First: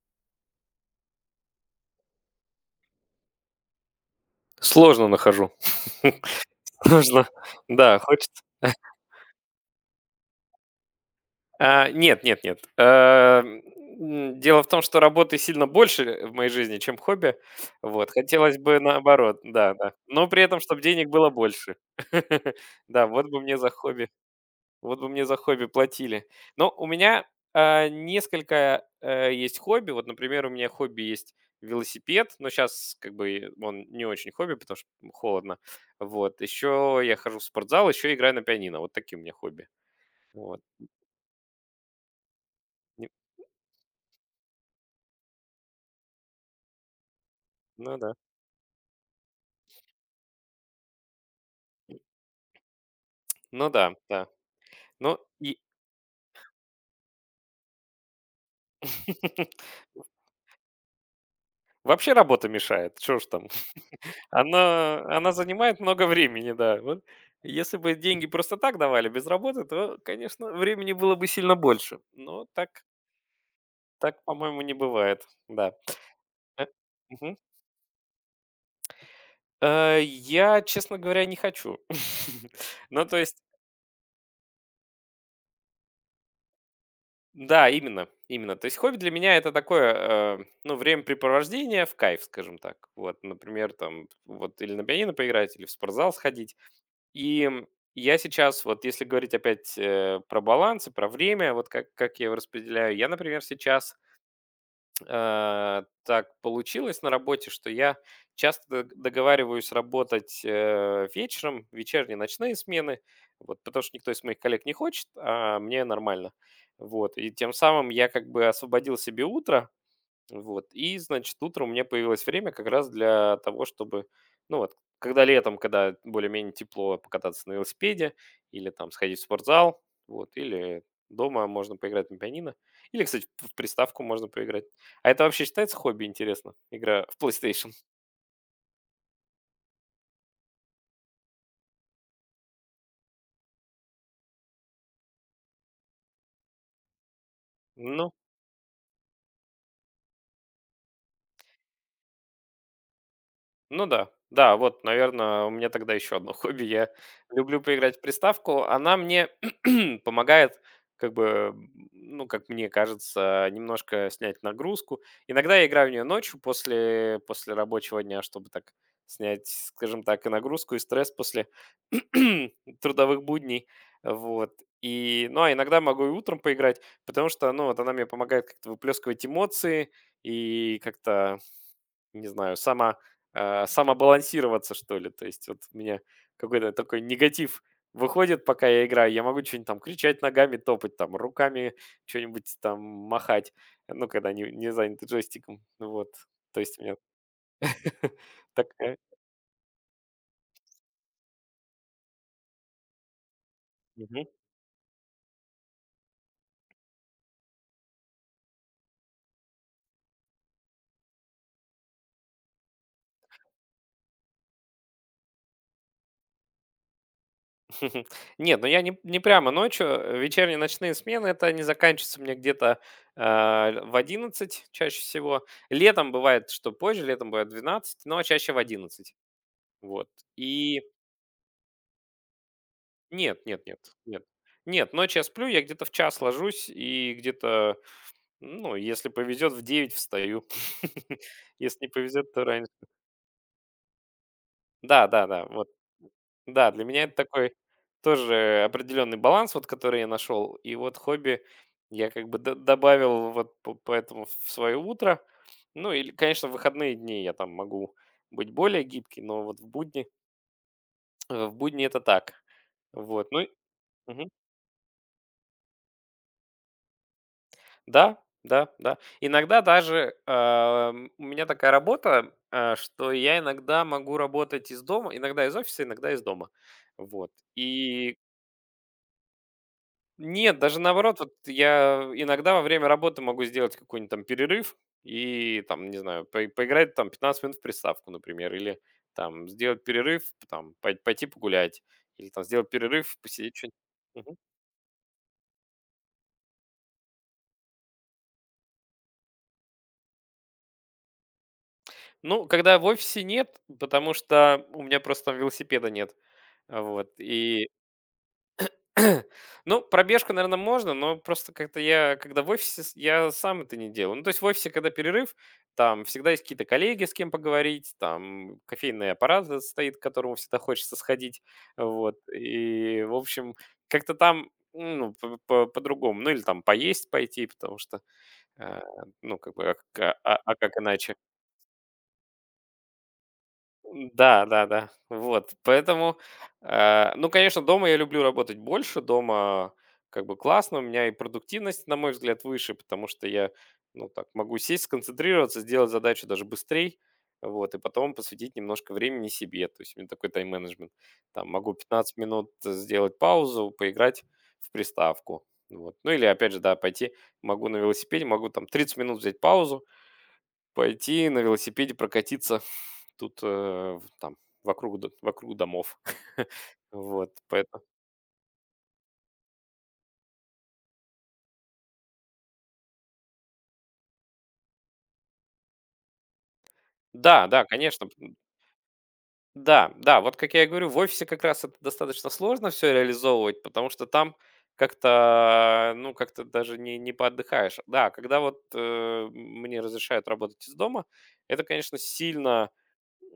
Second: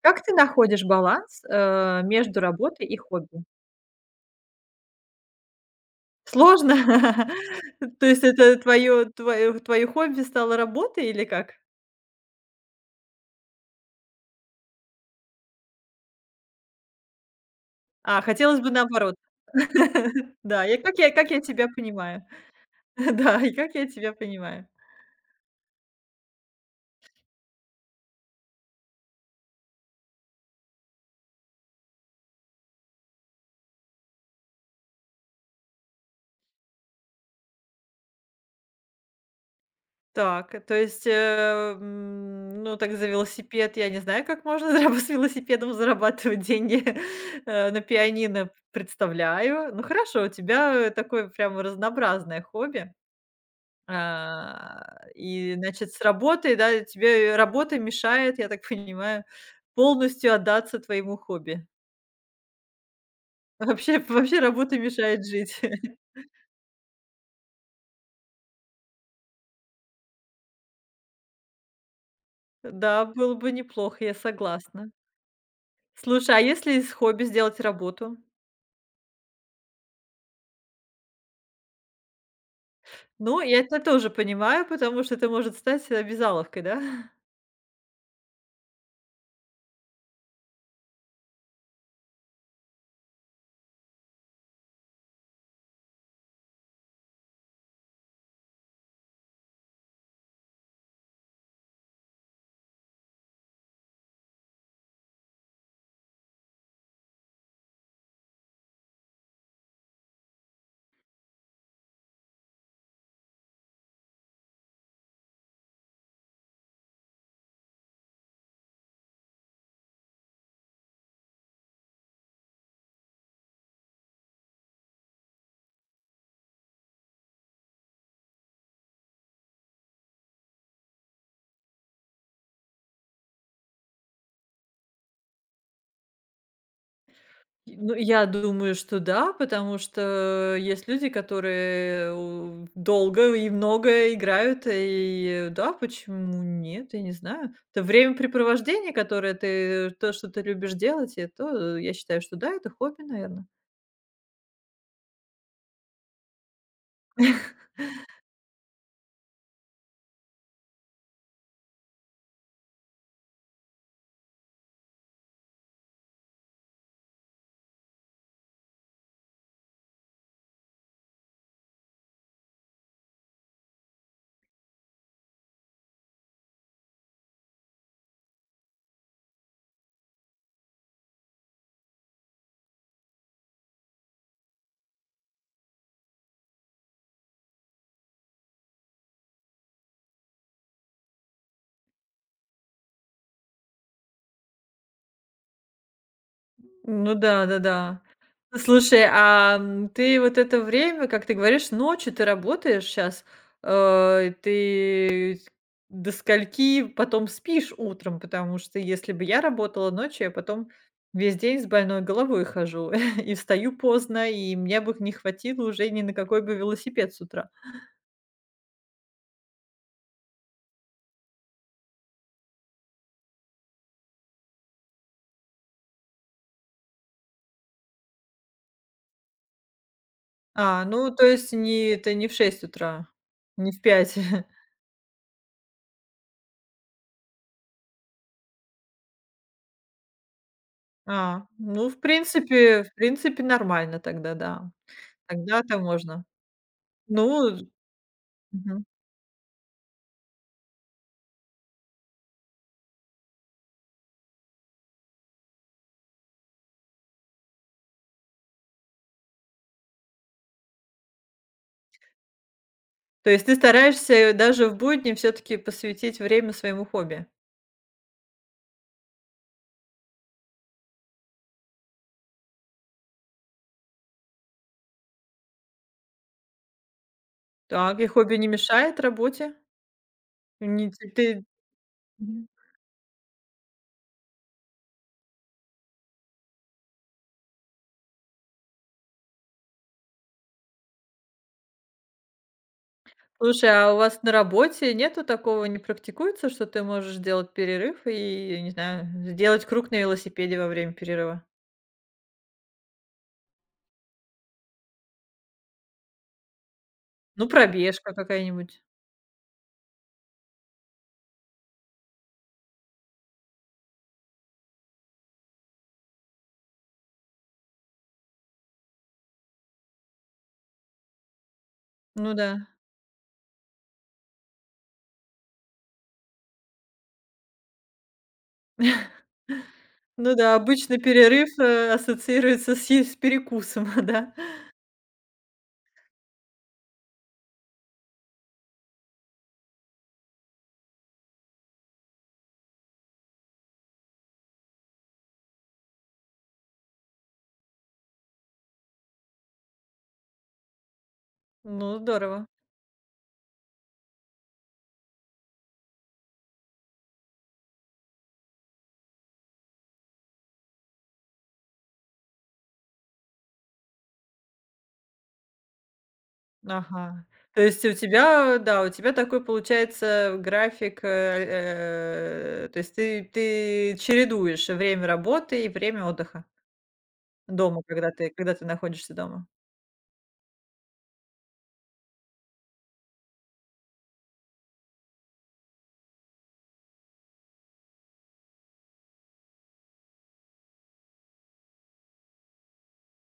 Как ты находишь баланс, между работой и хобби? Сложно нахожу. Сложно? Сложно. Да, То есть хочется. это твоё хобби стало работой или как? Нет, нет, нет. Дело в том, что работы сильно больше в моей жизни, чем хобби. Вот, А, хотелось хотелось бы бы наоборот. наоборот, да, да. Но при этом, Да, и чтобы как денег я было как я тебя больше. понимаю. Да, вот бы Да, и мне за как я хобби тебя понимаю. Вот бы мне за хобби платили. Но у меня несколько есть хобби. Вот, например, у меня хобби есть велосипед, но сейчас как бы он не очень хобби, потому что холодно. Вот. Еще я хожу в спортзал, еще играю на пианино. Вот такие у меня хобби. Так, Вот. э, то есть, э, м, ну, так за Не- велосипед я не знаю, как можно зараб с велосипедом зарабатывать деньги, на Ну да. пианино представляю. Ну, хорошо, у тебя, такое прямо разнообразное хобби. Ну да, да. А, Ну и, и значит, с работой, да, тебе работа мешает, я так понимаю, полностью отдаться твоему хобби. вообще работа мешает. Что ж там? Вообще вообще работа мешает она жить. занимает много времени, да. Вот. Если бы деньги просто так давали без работы, то, конечно, времени было бы сильно больше. Но так Да, было бы неплохо, я так, по-моему, не согласна. бывает, да. Слушай, а Э, если из хобби мгм. сделать работу? Я, честно говоря, не хочу. Ну, то есть, Ну, я это тоже понимаю, потому что это может стать обязаловкой, да? да, именно, именно. То есть хобби для меня это такое, ну, времяпрепровождение в кайф, скажем так. Вот, например, там, вот или на пианино поиграть, или в спортзал сходить. И я сейчас, вот если говорить опять про баланс и про время, вот как я его распределяю, я, например, сейчас так получилось на работе, что я часто договариваюсь работать, вечером, вечерние, ночные смены, вот, потому что никто из моих коллег не хочет, а мне нормально. Вот, и тем самым я как бы освободил себе утро, вот. И, значит, утром у меня появилось время как раз для того, чтобы, ну вот, когда летом, когда более-менее тепло, покататься на велосипеде или там сходить в спортзал, вот, или дома можно поиграть на пианино. Или, кстати, в приставку можно поиграть. А это вообще считается хобби, интересно? Игра в PlayStation? Ну, я думаю, что да, потому что есть люди, которые э, у долго и много играют, и да, почему нет, я не знаю. Это Ну, времяпрепровождение, которое ты то, что ты любишь делать, и это, я считаю, что да, это хобби, наверное. Ну да, да, вот, наверное, у меня тогда еще одно хобби. Я люблю поиграть в приставку. Она мне помогает, как бы, ну, как мне кажется, немножко снять нагрузку. Иногда я играю в нее ночью после, после рабочего дня, чтобы так снять, скажем так, и нагрузку, и стресс после трудовых будней. Вот. И, ну, а иногда могу и утром поиграть, потому что, ну, вот она мне помогает как-то выплескивать эмоции и как-то не знаю, самобалансироваться, что ли. То есть вот у меня какой-то такой негатив выходит, пока я играю. Я могу что-нибудь там кричать ногами, топать там, руками что-нибудь там махать, ну, когда не занят джойстиком. Ну вот. То есть у меня Ну да, да-да. такая... Слушай, а, ты вот это время, как ты говоришь, ночью ты работаешь сейчас, Мгм. ты до скольки потом спишь утром? Потому что если бы я работала ночью, я потом весь день с больной головой хожу и встаю поздно, и мне бы не хватило уже ни на какой бы велосипед с утра. Нет, ну я не прямо ночью. Вечерние ночные смены, это не заканчивается мне где-то в 11 чаще всего. Летом бывает, что позже, летом бывает в 12, но чаще в 11. Вот. И А, ну, то есть не это не в 6 утра, нет, нет, не нет, в пять. нет. Нет, ночь я сплю, я где-то в час ложусь и где-то, ну, если повезет, в 9 встаю. А, Если не ну, в повезет, то раньше. принципе в принципе, нормально тогда, да. Да, да, да, вот. Тогда-то можно. Да, для меня это такой Ну, тоже мгм. определенный баланс, вот который я нашел. И вот хобби я как бы добавил вот поэтому в свое утро. Ну, или, конечно, в выходные дни я там могу быть более гибкий, но вот в будни, в будни это так. Вот, То ну, есть ты стараешься даже в будни все таки посвятить время своему хобби? да, да, да. Иногда даже, у меня такая работа, что я иногда могу работать из дома, иногда из офиса, иногда из дома. Вот. Так, и И хобби не мешает работе? нет, даже Не те наоборот, вот ты я мгм. иногда во время работы могу сделать какой-нибудь там перерыв и там, не знаю, поиграть там 15 минут в приставку, например, или там сделать перерыв, там пойти погулять, или там сделать перерыв, посидеть Слушай, а у вас на что-нибудь. работе нету такого, не практикуется, что ты можешь сделать перерыв и, не знаю, сделать круг на велосипеде во время перерыва? Ну, когда в офисе нет, потому что у меня просто там велосипеда нет. А, вот. Ну, И, пробежка какая-нибудь. ну, пробежку, наверное, можно, но просто как-то я, когда в офисе, я сам это не делаю. Ну, то есть в офисе, когда перерыв, там всегда есть какие-то коллеги, с кем поговорить, там кофейный аппарат стоит, к которому всегда хочется сходить. Вот. Ну да. И, в общем, как-то там ну, по-другому. Ну, или там поесть пойти, потому что, э, ну, как бы, Ну да, а как обычно иначе? перерыв, ассоциируется с перекусом, да. Да, да, да. Вот, поэтому, ну, конечно, дома я люблю работать больше, дома как бы классно, у меня и продуктивность, на мой взгляд, выше, потому что я, ну, так, могу сесть, сконцентрироваться, сделать задачу даже быстрее, вот, и потом посвятить немножко времени себе, то есть у меня такой тайм-менеджмент. Там могу Ну, 15 здорово. минут сделать паузу, поиграть в приставку, вот. Ну, или, опять же, да, пойти, могу на велосипеде, могу там 30 минут взять паузу, пойти на велосипеде прокатиться тут, э, в там вокруг д вокруг домов. Ага. Вот, То поэтому есть у тебя, да, у тебя такой получается график, то есть ты чередуешь время работы и время отдыха да, да, дома, конечно. Когда ты находишься дома. Да, да, вот как я и говорю, в офисе как раз это достаточно сложно все реализовывать, потому что там как-то, ну, как-то даже не поотдыхаешь. Да, когда вот, мне разрешают работать из дома, это, конечно, сильно,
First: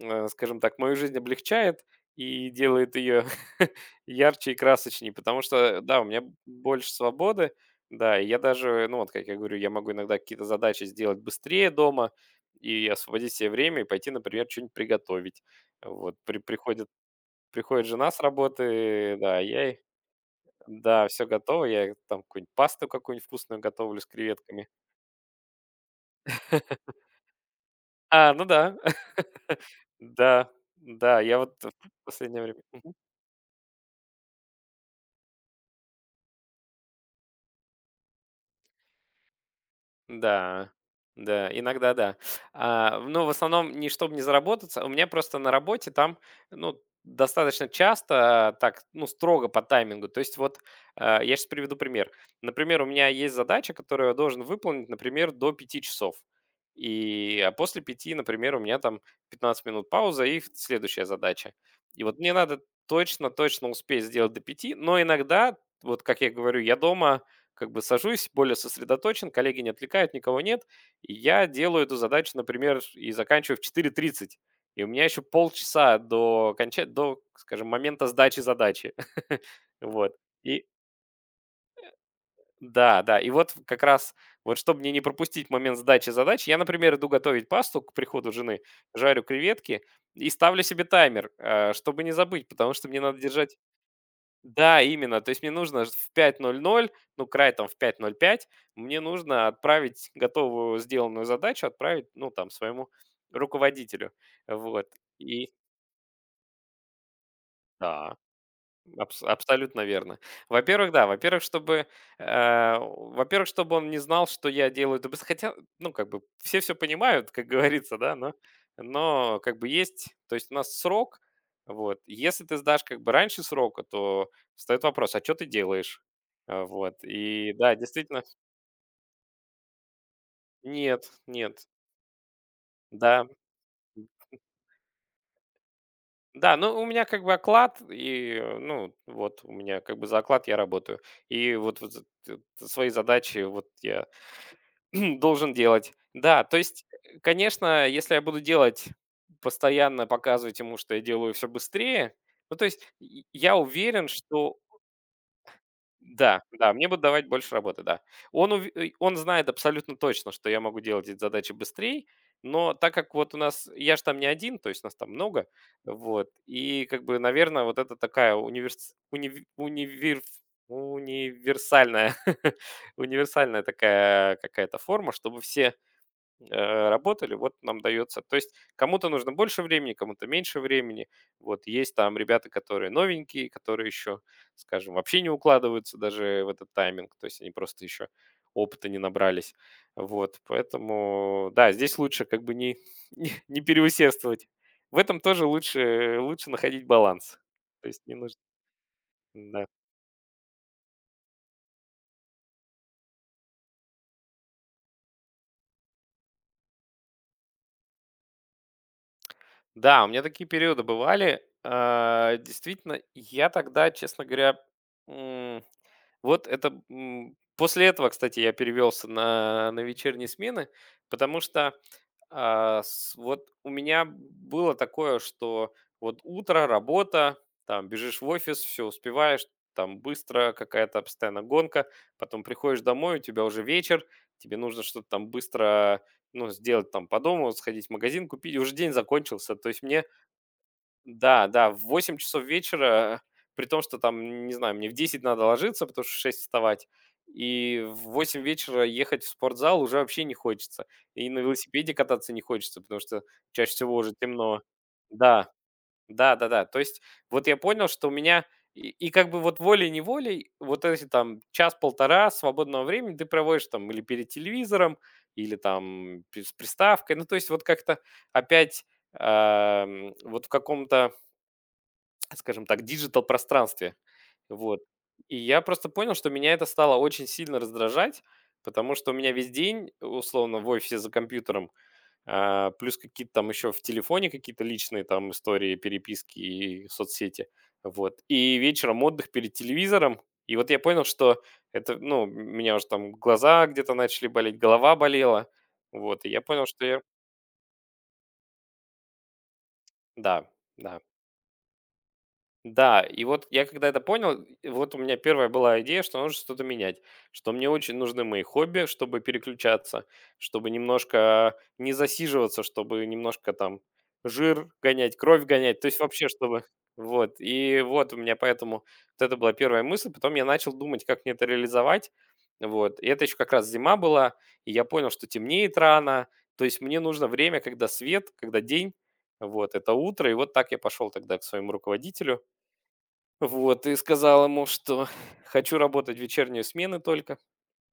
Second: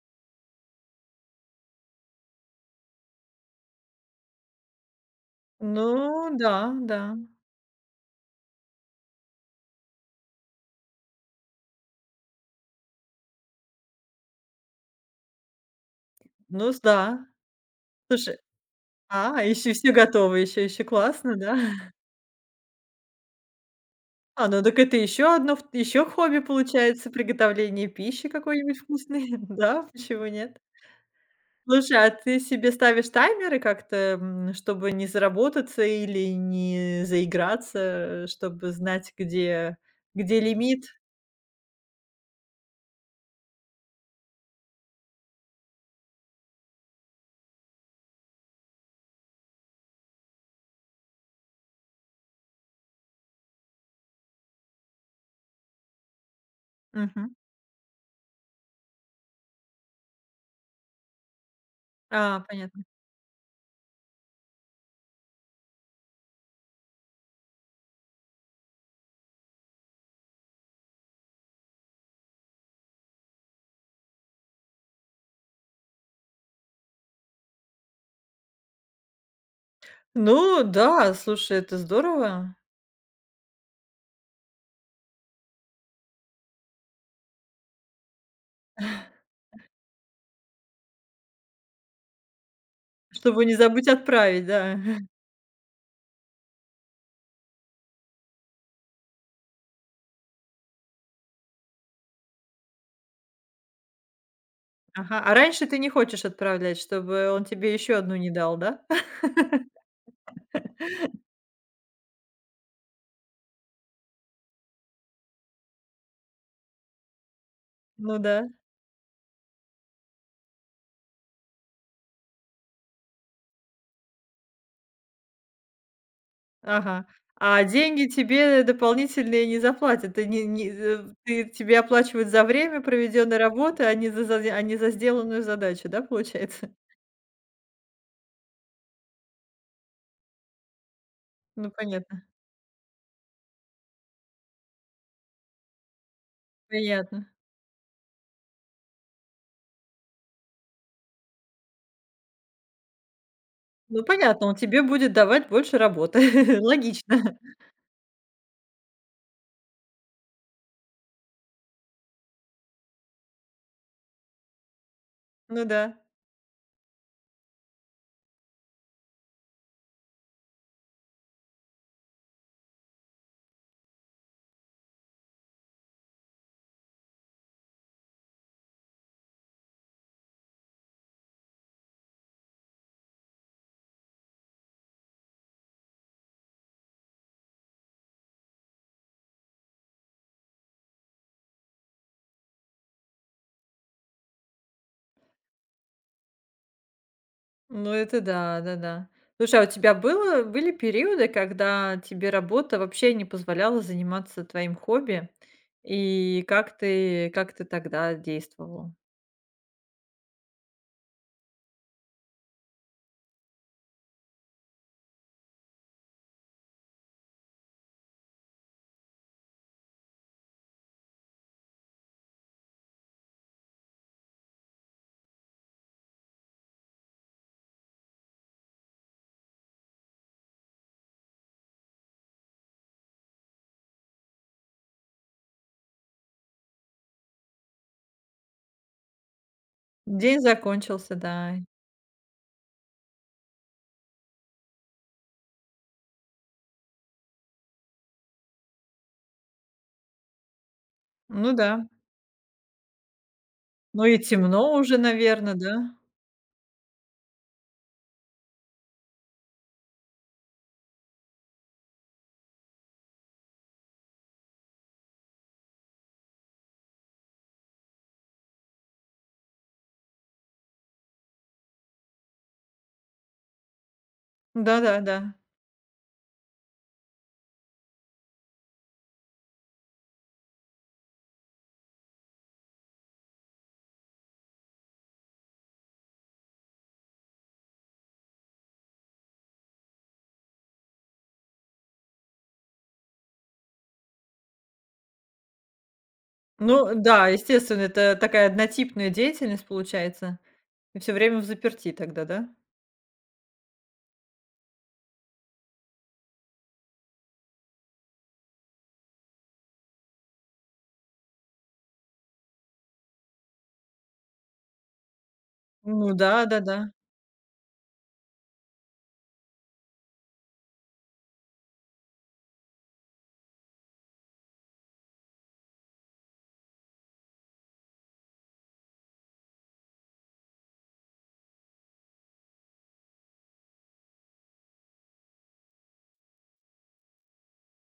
скажем так, мою жизнь облегчает и делает ее ярче и красочнее, потому что, да, у меня Ну да, больше да. свободы, да, и я даже, ну вот, как я говорю, я могу иногда какие-то задачи сделать быстрее дома и освободить себе время и пойти, например, что-нибудь приготовить. Вот, Ну с да. приходит жена с Слушай, работы, да, а, я еще ей, все готово, еще да, все классно, да? готово, я ей там какую-нибудь пасту какую-нибудь вкусную готовлю с А, ну креветками. так это еще одно, еще хобби получается, приготовление пищи А, ну да, какой-нибудь вкусной, да, почему да, нет? да, я вот в Слушай, а ты последнее время. себе ставишь таймеры как-то, чтобы не заработаться или не заиграться, чтобы знать, где Да, лимит? да, иногда да. А, но в основном не чтобы не заработаться. У меня просто на работе там, ну, достаточно часто так, ну, строго по таймингу. То есть вот, я сейчас приведу пример. Например, у меня есть задача, которую я должен выполнить, например, до 5 часов. Мгм. И после 5, например, у меня там 15 минут пауза и следующая задача. И вот мне А, надо понятно. точно-точно успеть сделать до 5. Но иногда, вот как я говорю, я дома как бы сажусь, более сосредоточен, коллеги не отвлекают, никого нет. И я делаю эту задачу, например, и заканчиваю в 4:30. И у меня еще полчаса до, до, скажем, момента сдачи задачи. Вот. Ну И да, слушай, это здорово, да, да. И вот как раз, вот чтобы мне не пропустить момент сдачи задачи, я, например, иду готовить пасту к приходу жены, жарю креветки и ставлю себе таймер, чтобы не забыть, потому что мне надо чтобы не держать, забыть отправить, да. да, именно. То есть мне нужно ж в 5:00, ну, край там в 5:05. Мне нужно отправить готовую сделанную задачу, отправить, ну, там, своему руководителю. Вот. Ага, а И раньше ты не хочешь отправлять, чтобы он тебе еще да. одну не дал, да? Абсолютно верно. Во-первых, да, во-первых, чтобы, во-первых, чтобы он не знал, что я делаю это без, хотя, ну, как бы все понимают, как говорится, да, Ну да. но как бы есть, то есть у нас срок, вот. Если ты сдашь как бы раньше срока, то встаёт вопрос: "А что ты делаешь?" Вот. Ага. И А да, деньги действительно тебе дополнительные не заплатят. Ты не не нет, з ты нет. тебе оплачивают за время Да, проведенной работы, а не за а не за сделанную задачу, да, да, получается? ну у меня как бы оклад и, ну, вот у меня как бы за оклад я работаю. И Ну, вот вот з т свои задачи вот я должен делать. Да, то есть, понятно. конечно, если я буду делать, постоянно показывать ему, что я делаю все быстрее, ну, то есть и я Ну, уверен, понятно, он что тебе будет давать больше да, работы. да, мне будут давать Логично. больше работы, да. Он ув и он знает абсолютно точно, что я могу делать эти задачи быстрее, но так как вот у нас я ж там не один, то есть нас там много, Ну да. вот, и как бы, наверное, вот это такая универсальная универсальная такая какая-то форма, чтобы все, работали, вот нам дается. То есть кому-то нужно больше времени, кому-то меньше времени. Вот есть там ребята, которые новенькие, которые еще, скажем, вообще не укладываются даже в этот тайминг, то есть они просто еще опыта не набрались. Вот, поэтому, да, здесь лучше как бы не, не переусердствовать. В этом тоже лучше, лучше находить баланс. То Ну, есть не это нужно, да, да-да. Слушай, а да. у тебя было были периоды, когда тебе работа вообще не позволяла заниматься твоим хобби? И как ты тогда действовал? Да, у меня такие периоды бывали. А, действительно, я тогда, честно говоря, м, после этого, кстати, я перевелся на вечерние смены, потому что, вот у меня было такое, что вот утро, работа, там бежишь в офис, все успеваешь, там быстро какая-то постоянно гонка, потом приходишь домой, у тебя уже вечер, тебе нужно что-то там быстро, ну, сделать там по дому, сходить в магазин, купить, и уже день закончился. То есть мне День закончился, да, да. да, в 8 часов вечера, при том, что там, не знаю, мне в 10 надо ложиться, потому что в 6 вставать, и в 8 вечера ехать в спортзал уже вообще не хочется. И на Ну да. велосипеде кататься не хочется, потому что чаще всего Ну уже и темно. темно уже, Да, наверное, да? да, да, да. То есть вот я понял, что у меня и как бы вот волей-неволей, вот эти там час-полтора свободного времени ты проводишь там или перед телевизором, или там с приставкой. Ну, то есть вот как-то опять, вот в каком-то, скажем так, диджитал-пространстве. Вот. Да-да-да. И я просто понял, что меня это стало очень сильно раздражать, потому что у меня весь день, условно, в офисе за компьютером, плюс какие-то там еще в телефоне какие-то личные там истории, переписки и соцсети. Вот. И вечером отдых перед телевизором. И вот я понял, что это, ну, у меня уже там глаза где-то начали болеть, голова болела. Вот. И я понял, что Ну я... да, естественно, это такая однотипная деятельность получается. Да, И да. все время взаперти тогда, да? Да, и вот я когда это понял, и вот у меня первая была идея, что нужно что-то менять, что мне очень нужны мои хобби, чтобы переключаться, чтобы немножко не засиживаться, чтобы немножко там жир гонять, кровь гонять, то есть Ну вообще чтобы... да-да-да. Вот, и вот у меня поэтому вот это была первая мысль, потом я начал думать, как мне это реализовать, вот, и это еще как раз зима была, и я понял, что темнеет рано, то есть мне нужно время, когда свет, когда день, вот, это утро, и вот так я пошел тогда к своему руководителю, вот, и сказал ему, что хочу работать в вечерние смены только.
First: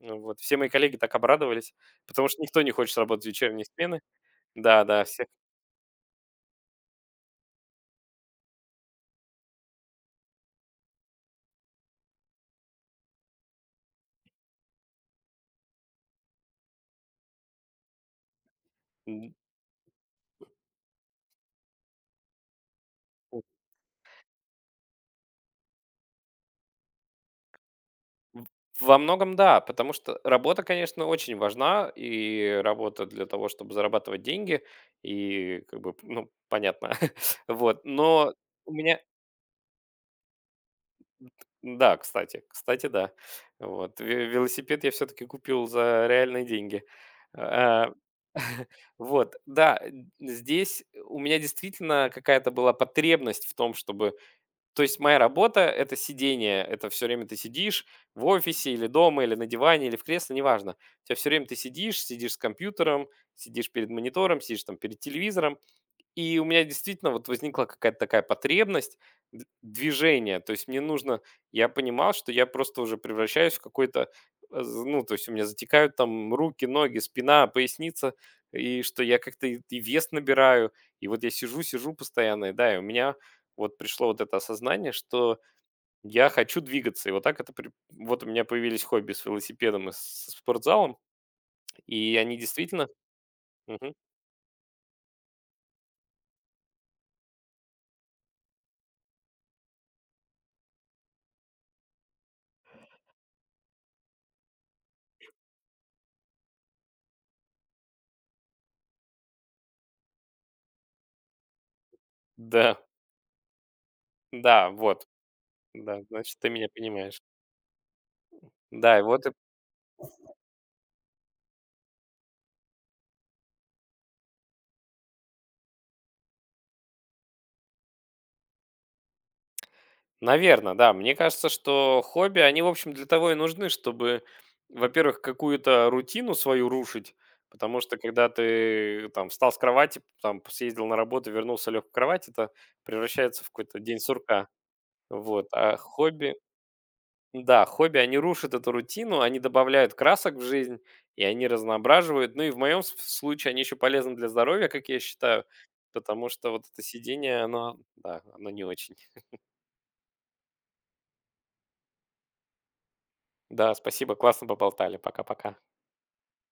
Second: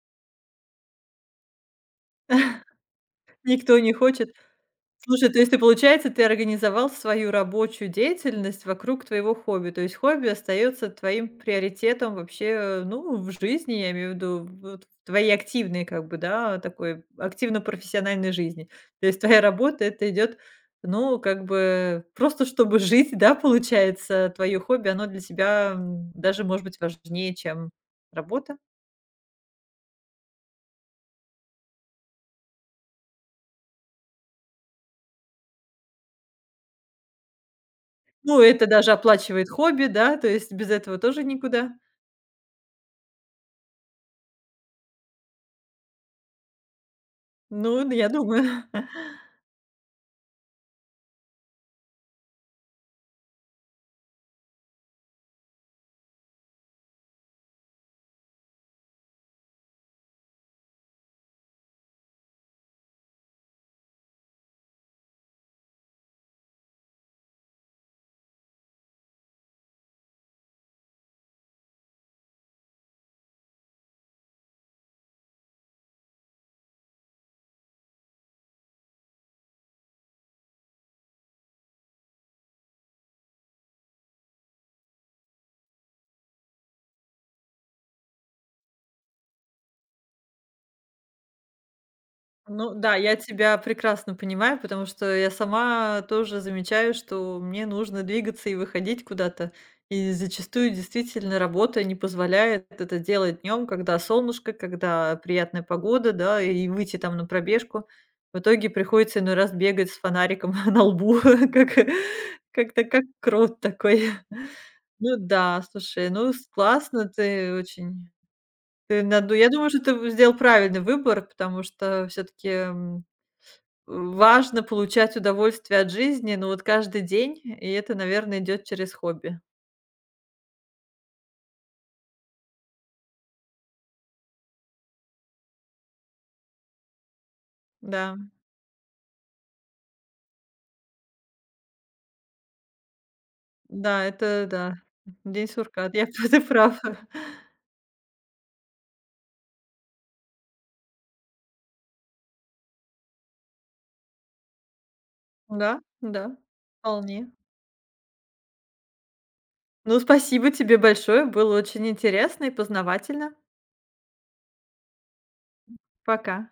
Ну вот, все мои коллеги так обрадовались, потому что никто не хочет работать в вечерние Никто не смены. хочет. Да, да, все. Слушай, то есть ты, получается, ты организовал свою рабочую деятельность вокруг твоего хобби. То есть хобби остается твоим приоритетом вообще, ну, в жизни, я имею в виду, вот в твоей активной, как бы, да, такой активно-профессиональной жизни. То есть М, твоя работа- это идет, ну, как бы просто чтобы жить, да, у получается, твое хобби, оно для тебя, даже, может быть, важнее, чем в работа. во многом да, потому что работа, конечно, очень важна, и работа для того, чтобы зарабатывать деньги, и как бы, ну, понятно. Вот, но Ну, это у даже меня оплачивает хобби, да, то есть без этого тоже никуда. да, кстати, кстати, да. Вот ве велосипед я все таки купил за реальные деньги. Ну, А, я думаю. вот, да, н здесь у меня действительно какая-то была потребность в том, чтобы, то есть моя работа- это сидение, это все время ты сидишь в офисе или дома, или на диване, или в кресле, неважно. У тебя все время ты сидишь, сидишь с компьютером, сидишь перед монитором, сидишь там перед телевизором. И у меня действительно вот возникла какая-то такая потребность движения. То есть мне нужно, я понимал, что я просто уже превращаюсь в какой-то, ну, то есть у меня затекают там руки, ноги, спина, поясница, и что я как-то и вес набираю. И вот я сижу, сижу постоянно, и да, и у меня вот пришло вот это осознание, что я хочу двигаться. И вот так это... Вот у меня появились хобби с велосипедом и с спортзалом, и они Ну действительно... да, я тебя Мгм. прекрасно понимаю, потому что я сама тоже замечаю, что мне нужно двигаться и выходить куда-то. И зачастую действительно работа не позволяет это делать днем, когда солнышко, когда приятная погода, да, и выйти там на пробежку. В итоге приходится иной раз бегать с фонариком на лбу, как, Да, как крот такой. да, вот. Ну да, Да, слушай, ну значит, ты меня классно понимаешь. ты очень Да, и ты вот наверное, наду я думаю, что ты сделал правильный выбор, потому что все таки важно получать удовольствие от жизни, но вот каждый день, и это, наверное, идет через хобби. да. Мне кажется, что хобби, они, в общем, для того и нужны, чтобы, во-первых, какую-то рутину свою рушить, потому что Да, когда ты там встал с кровати, там съездил на работу, вернулся, лег в кровать, это превращается в какой-то день да, сурка. это да. Вот, День а сурка. Я хобби ты прав. да, хобби, они рушат эту рутину, они добавляют красок в жизнь, и они разноображивают. Ну и в моем с случае они еще полезны для здоровья, как я считаю, Да, потому да, что вот это вполне. сидение, оно, да, оно не очень. Ну, спасибо тебе большое, было очень интересно и познавательно. Да, спасибо, классно поболтали. Пока-пока. Пока.